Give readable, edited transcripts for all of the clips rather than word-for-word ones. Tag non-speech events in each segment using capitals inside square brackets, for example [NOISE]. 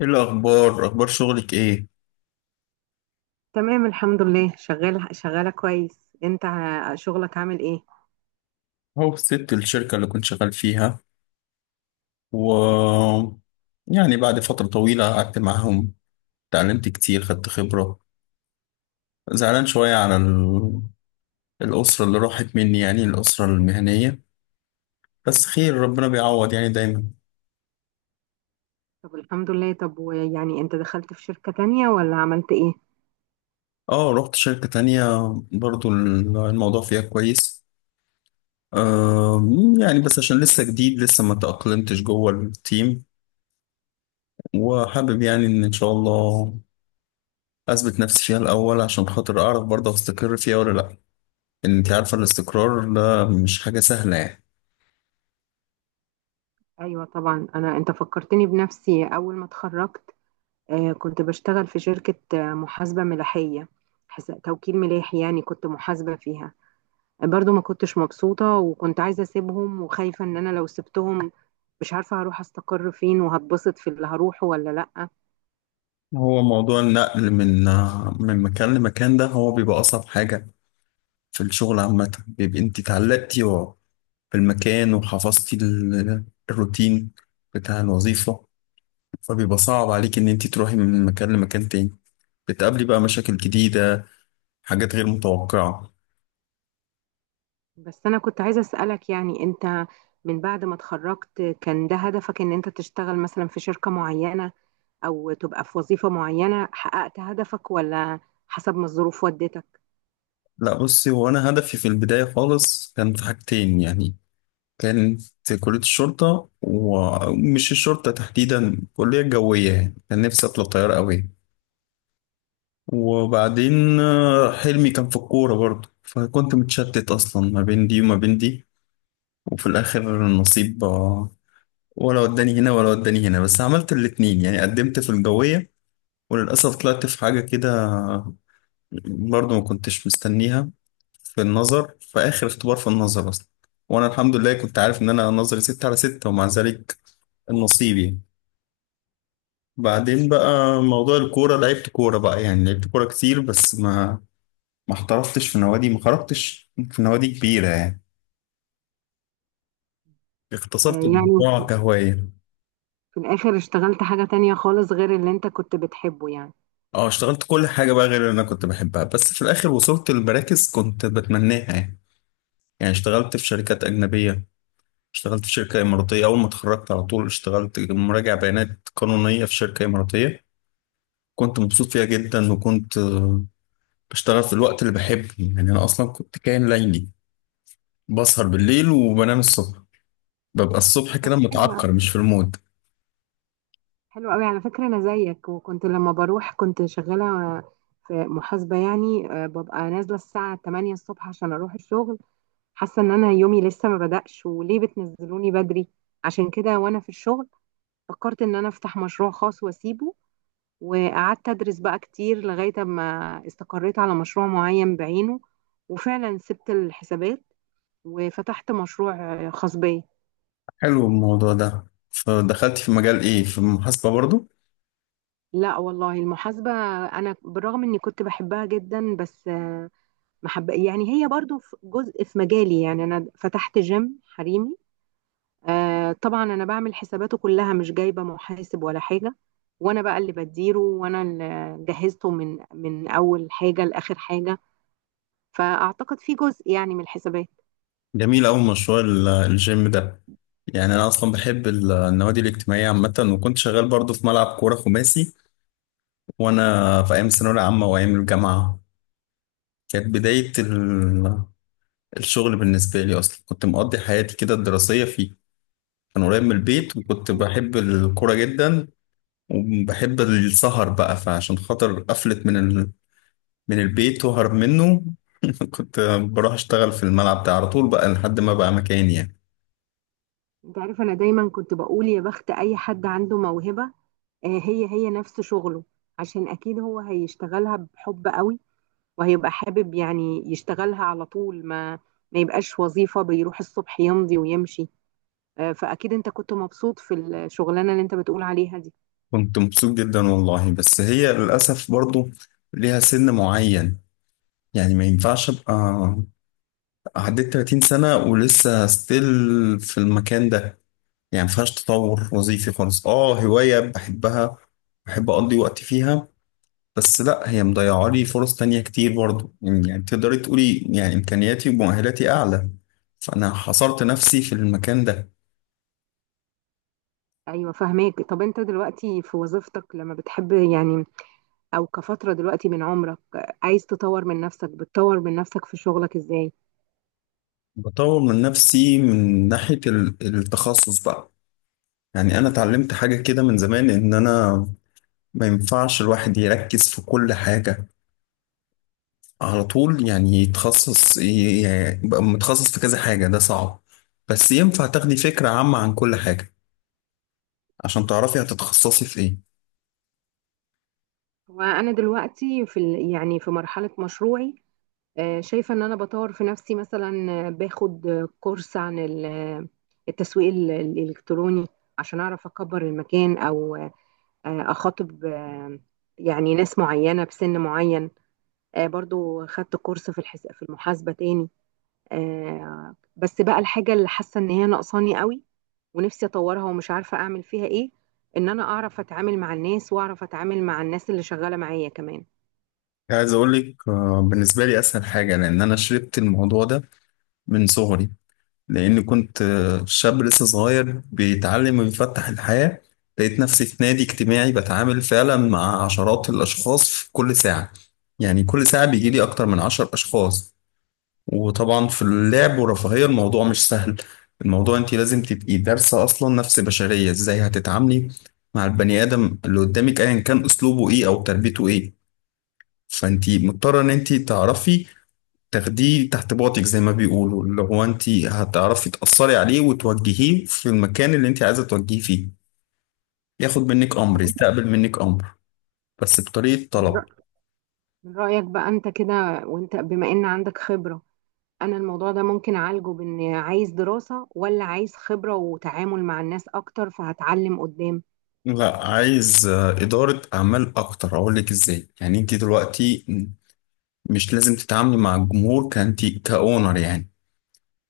ايه الاخبار؟ اخبار شغلك ايه؟ تمام، الحمد لله. شغالة كويس انت شغلك عامل ايه؟ هو سبت الشركه اللي كنت شغال فيها و يعني بعد فتره طويله قعدت معاهم، اتعلمت كتير، خدت خبره. زعلان شويه على الاسره اللي راحت مني، يعني الاسره المهنيه، بس خير، ربنا بيعوض يعني دايما. طب الحمد لله. طب ويعني انت دخلت في شركة تانية ولا عملت ايه؟ اه، رحت شركه تانية، برضو الموضوع فيها كويس. آه يعني بس عشان لسه جديد، لسه ما تأقلمتش جوه التيم، وحابب يعني ان شاء الله اثبت نفسي فيها الاول عشان خاطر اعرف برضه استقر فيها ولا لا. ان انت عارفه الاستقرار ده مش حاجه سهله يعني. ايوه طبعا. انت فكرتني بنفسي. اول ما اتخرجت آه، كنت بشتغل في شركة، محاسبة ملاحية، توكيل ملاحي يعني. كنت محاسبة فيها، برضو ما كنتش مبسوطة، وكنت عايزة اسيبهم وخايفة ان انا لو سبتهم مش عارفة هروح استقر فين وهتبسط في اللي هروحه ولا لأ. هو موضوع النقل من مكان لمكان ده هو بيبقى اصعب حاجه في الشغل عامه، بيبقى انت اتعلقتي بالمكان، وحفظتي الروتين بتاع الوظيفه، فبيبقى صعب عليك ان انت تروحي من مكان لمكان تاني، بتقابلي بقى مشاكل جديده، حاجات غير متوقعه. بس أنا كنت عايزة أسألك، يعني أنت من بعد ما اتخرجت كان ده هدفك إن أنت تشتغل مثلا في شركة معينة أو تبقى في وظيفة معينة؟ حققت هدفك ولا حسب ما الظروف ودتك؟ لا بصي، هو انا هدفي في البدايه خالص كان في حاجتين يعني، كانت كلية الشرطة، ومش الشرطة تحديدا، كلية جوية، يعني كان نفسي أطلع طيار أوي. وبعدين حلمي كان في الكورة برضه، فكنت متشتت أصلا ما بين دي وما بين دي. وفي الآخر النصيب ولا وداني هنا ولا وداني هنا. بس عملت الاتنين، يعني قدمت في الجوية وللأسف طلعت في حاجة كده برضه ما كنتش مستنيها، في النظر، في آخر اختبار، في النظر أصلا، وأنا الحمد لله كنت عارف إن أنا نظري ستة على ستة، ومع ذلك نصيبي. بعدين بقى موضوع الكورة، لعبت كورة بقى يعني، لعبت كورة كتير، بس ما احترفتش في نوادي، ما خرجتش في نوادي كبيرة يعني، آه، اختصرت يعني الموضوع كهواية. في الآخر اشتغلت حاجة تانية خالص غير اللي أنت كنت بتحبه يعني؟ اه، اشتغلت كل حاجة بقى غير اللي انا كنت بحبها، بس في الاخر وصلت لمراكز كنت بتمناها يعني. يعني اشتغلت في شركات اجنبية، اشتغلت في شركة اماراتية. اول ما اتخرجت على طول اشتغلت مراجع بيانات قانونية في شركة اماراتية، كنت مبسوط فيها جدا، وكنت بشتغل في الوقت اللي بحبه. يعني انا اصلا كنت كائن ليلي، بسهر بالليل وبنام الصبح، ببقى الصبح طب كده حلو أوي. متعكر مش في المود. حلو أوي على فكرة، أنا زيك. وكنت لما بروح كنت شغالة في محاسبة يعني، ببقى نازلة الساعة 8 الصبح عشان أروح الشغل. حاسه ان انا يومي لسه ما بدأش وليه بتنزلوني بدري؟ عشان كده، وانا في الشغل، فكرت ان انا افتح مشروع خاص واسيبه. وقعدت ادرس بقى كتير لغايه ما استقريت على مشروع معين بعينه. وفعلا سبت الحسابات وفتحت مشروع خاص بيا. حلو الموضوع ده، فدخلت في مجال ايه؟ في المحاسبة برضو؟ لا والله، المحاسبه انا بالرغم اني كنت بحبها جدا بس ما حب يعني. هي برضو في جزء في مجالي، يعني انا فتحت جيم حريمي. آه طبعا انا بعمل حساباته كلها، مش جايبه محاسب ولا حاجه. وانا بقى اللي بديره، وانا اللي جهزته من اول حاجه لاخر حاجه. فاعتقد في جزء يعني من الحسابات. جميل أوي مشروع الجيم ده. يعني أنا أصلا بحب النوادي الاجتماعية عامة، وكنت شغال برضو في ملعب كورة خماسي وأنا في أيام الثانوية العامة وأيام الجامعة. كانت بداية الشغل بالنسبة لي، أصلا كنت مقضي حياتي كده الدراسية فيه، كان قريب من البيت وكنت بحب الكورة جدا وبحب السهر بقى، فعشان خاطر قفلت من البيت وهرب منه. [LAUGHS] كنت بروح اشتغل في الملعب ده على طول بقى لحد ما بقى مكاني يعني. انت عارف، انا دايما كنت بقول يا بخت اي حد عنده موهبة هي هي نفس شغله، عشان اكيد هو هيشتغلها بحب قوي وهيبقى حابب يعني يشتغلها على طول، ما يبقاش وظيفة بيروح الصبح يمضي ويمشي. فاكيد انت كنت مبسوط في الشغلانة اللي انت بتقول عليها دي. كنت مبسوط جدا والله، بس هي للأسف برضو ليها سن معين، يعني ما ينفعش ابقى عديت 30 سنة ولسه ستيل في المكان ده. يعني ما فيهاش تطور وظيفي خالص، اه هواية بحبها، بحب أقضي وقت فيها، بس لا، هي مضيعة لي فرص تانية كتير برضو، يعني تقدري تقولي يعني إمكانياتي ومؤهلاتي أعلى، فأنا حصرت نفسي في المكان ده. ايوه، فهماك. طب انت دلوقتي في وظيفتك لما بتحب يعني، او كفتره دلوقتي من عمرك، عايز تطور من نفسك، بتطور من نفسك في شغلك ازاي؟ بطور من نفسي من ناحية التخصص بقى، يعني أنا اتعلمت حاجة كده من زمان إن أنا ما ينفعش الواحد يركز في كل حاجة على طول، يعني يتخصص يعني يبقى متخصص في كذا حاجة، ده صعب، بس ينفع تاخدي فكرة عامة عن كل حاجة عشان تعرفي هتتخصصي في إيه. وانا دلوقتي في يعني في مرحله مشروعي، شايفه ان انا بطور في نفسي. مثلا باخد كورس عن التسويق الالكتروني عشان اعرف اكبر المكان، او اخاطب يعني ناس معينه بسن معين. برضو خدت كورس في في المحاسبه تاني آه، بس بقى الحاجة اللي حاسة ان هي ناقصاني قوي ونفسي اطورها ومش عارفة اعمل فيها ايه، ان انا اعرف اتعامل مع الناس واعرف اتعامل مع الناس اللي شغالة معايا كمان. عايز أقولك بالنسبة لي أسهل حاجة، لأن أنا شربت الموضوع ده من صغري، لأني كنت شاب لسه صغير بيتعلم ويفتح الحياة، لقيت نفسي في نادي اجتماعي بتعامل فعلا مع عشرات الأشخاص في كل ساعة، يعني كل ساعة بيجيلي أكتر من عشر أشخاص. وطبعا في اللعب والرفاهية الموضوع مش سهل، الموضوع أنت لازم تبقي دارسة أصلا نفس بشرية إزاي هتتعاملي مع البني آدم اللي قدامك أيا كان أسلوبه إيه أو تربيته إيه. فأنت مضطرة إن أنت تعرفي تاخديه تحت باطك زي ما بيقولوا، اللي هو انت هتعرفي تأثري عليه وتوجهيه في المكان اللي انت عايزة توجهيه فيه، ياخد منك امر، طب أنت يستقبل منك امر بس بطريقة من طلب. رأ- من رأيك بقى انت كده وانت بما ان عندك خبرة، انا الموضوع ده ممكن اعالجه بان عايز دراسة ولا عايز خبرة وتعامل مع الناس اكتر فهتعلم قدام؟ لا، عايز إدارة أعمال أكتر، أقول لك إزاي. يعني أنت دلوقتي مش لازم تتعاملي مع الجمهور كأنت كأونر، يعني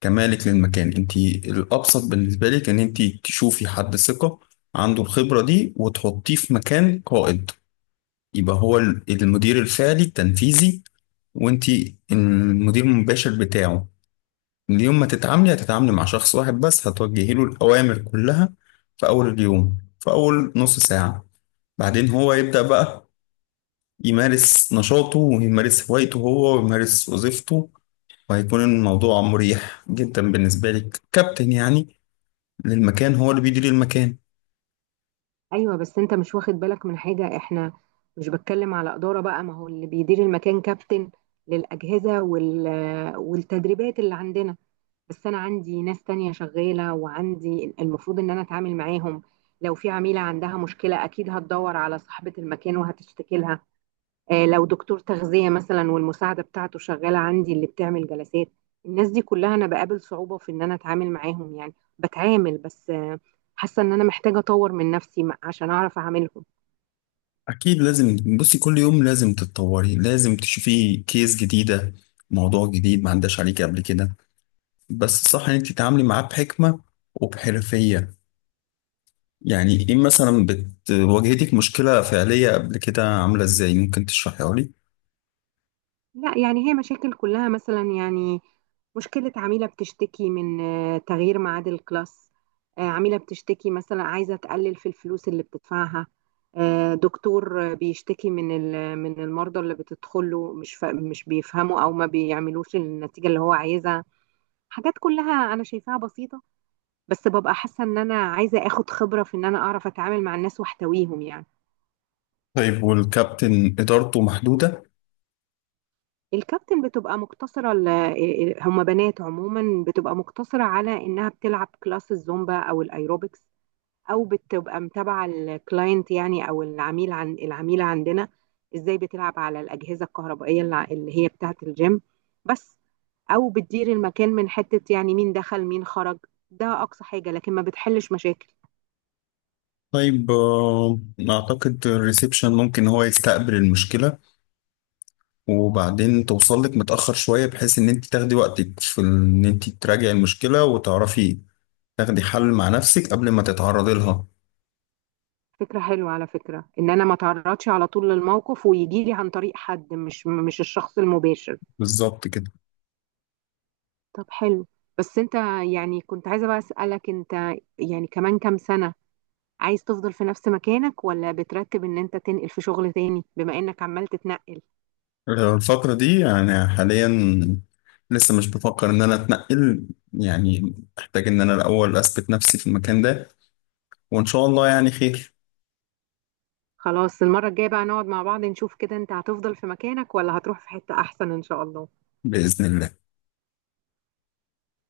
كمالك للمكان. أنت الأبسط بالنسبة لك إن أنت تشوفي حد ثقة عنده الخبرة دي وتحطيه في مكان قائد، يبقى هو المدير الفعلي التنفيذي، وانتي المدير المباشر بتاعه. اليوم ما تتعاملي هتتعاملي مع شخص واحد بس، هتوجهي له الأوامر كلها في أول اليوم، في أول نص ساعة، بعدين هو يبدأ بقى يمارس نشاطه ويمارس هوايته هو ويمارس وظيفته. وهيكون الموضوع مريح جدا بالنسبة لك كابتن، يعني للمكان، هو اللي بيدير المكان. ايوه بس انت مش واخد بالك من حاجة. احنا مش بتكلم على إدارة بقى، ما هو اللي بيدير المكان كابتن للأجهزة والتدريبات اللي عندنا. بس انا عندي ناس تانية شغالة، وعندي المفروض ان انا اتعامل معاهم. لو في عميلة عندها مشكلة اكيد هتدور على صاحبة المكان وهتشتكي لها. لو دكتور تغذية مثلا والمساعدة بتاعته شغالة عندي اللي بتعمل جلسات، الناس دي كلها انا بقابل صعوبة في ان انا اتعامل معاهم يعني. بتعامل بس حاسة ان انا محتاجة اطور من نفسي عشان اعرف اعاملهم. أكيد لازم، بصي، كل يوم لازم تتطوري، لازم تشوفي كيس جديدة، موضوع جديد ما عداش عليك قبل كده، بس صح ان انت تتعاملي معاه بحكمة وبحرفية. يعني ايه مثلا، واجهتك مشكلة فعلية قبل كده، عاملة ازاي؟ ممكن تشرحيها لي؟ لا يعني هي مشاكل كلها مثلا يعني، مشكلة عميلة بتشتكي من تغيير ميعاد الكلاس، عميلة بتشتكي مثلا عايزة تقلل في الفلوس اللي بتدفعها، دكتور بيشتكي من من المرضى اللي بتدخله مش مش بيفهموا او ما بيعملوش النتيجة اللي هو عايزها. حاجات كلها انا شايفاها بسيطة، بس ببقى حاسة ان انا عايزة اخد خبرة في ان انا اعرف اتعامل مع الناس واحتويهم يعني. طيب، والكابتن إدارته محدودة؟ الكابتن بتبقى مقتصرة، هما بنات عموما بتبقى مقتصرة على إنها بتلعب كلاس الزومبا أو الأيروبكس، أو بتبقى متابعة الكلاينت يعني، أو العميل عن العميلة عندنا إزاي بتلعب على الأجهزة الكهربائية اللي هي بتاعة الجيم بس، أو بتدير المكان من حتة يعني مين دخل مين خرج. ده أقصى حاجة، لكن ما بتحلش مشاكل. طيب، أعتقد الريسبشن ممكن هو يستقبل المشكلة، وبعدين توصل لك متأخر شوية بحيث إن أنت تاخدي وقتك في إن أنت تراجعي المشكلة، وتعرفي تاخدي حل مع نفسك قبل ما تتعرضي لها. فكرة حلوة على فكرة، إن أنا ما تعرضش على طول للموقف ويجي لي عن طريق حد، مش الشخص المباشر. بالظبط كده. طب حلو. بس انت، يعني كنت عايزة بقى أسألك، انت يعني كمان كام سنة عايز تفضل في نفس مكانك، ولا بترتب ان انت تنقل في شغل تاني بما انك عمال تتنقل؟ الفترة دي يعني حاليا لسه مش بفكر إن أنا أتنقل، يعني أحتاج إن أنا الأول أثبت نفسي في المكان ده، وإن شاء الله يعني خير. خلاص، المرة الجاية بقى نقعد مع بعض نشوف كده، انت هتفضل في مكانك ولا هتروح في حتة احسن، ان شاء الله. بإذن الله.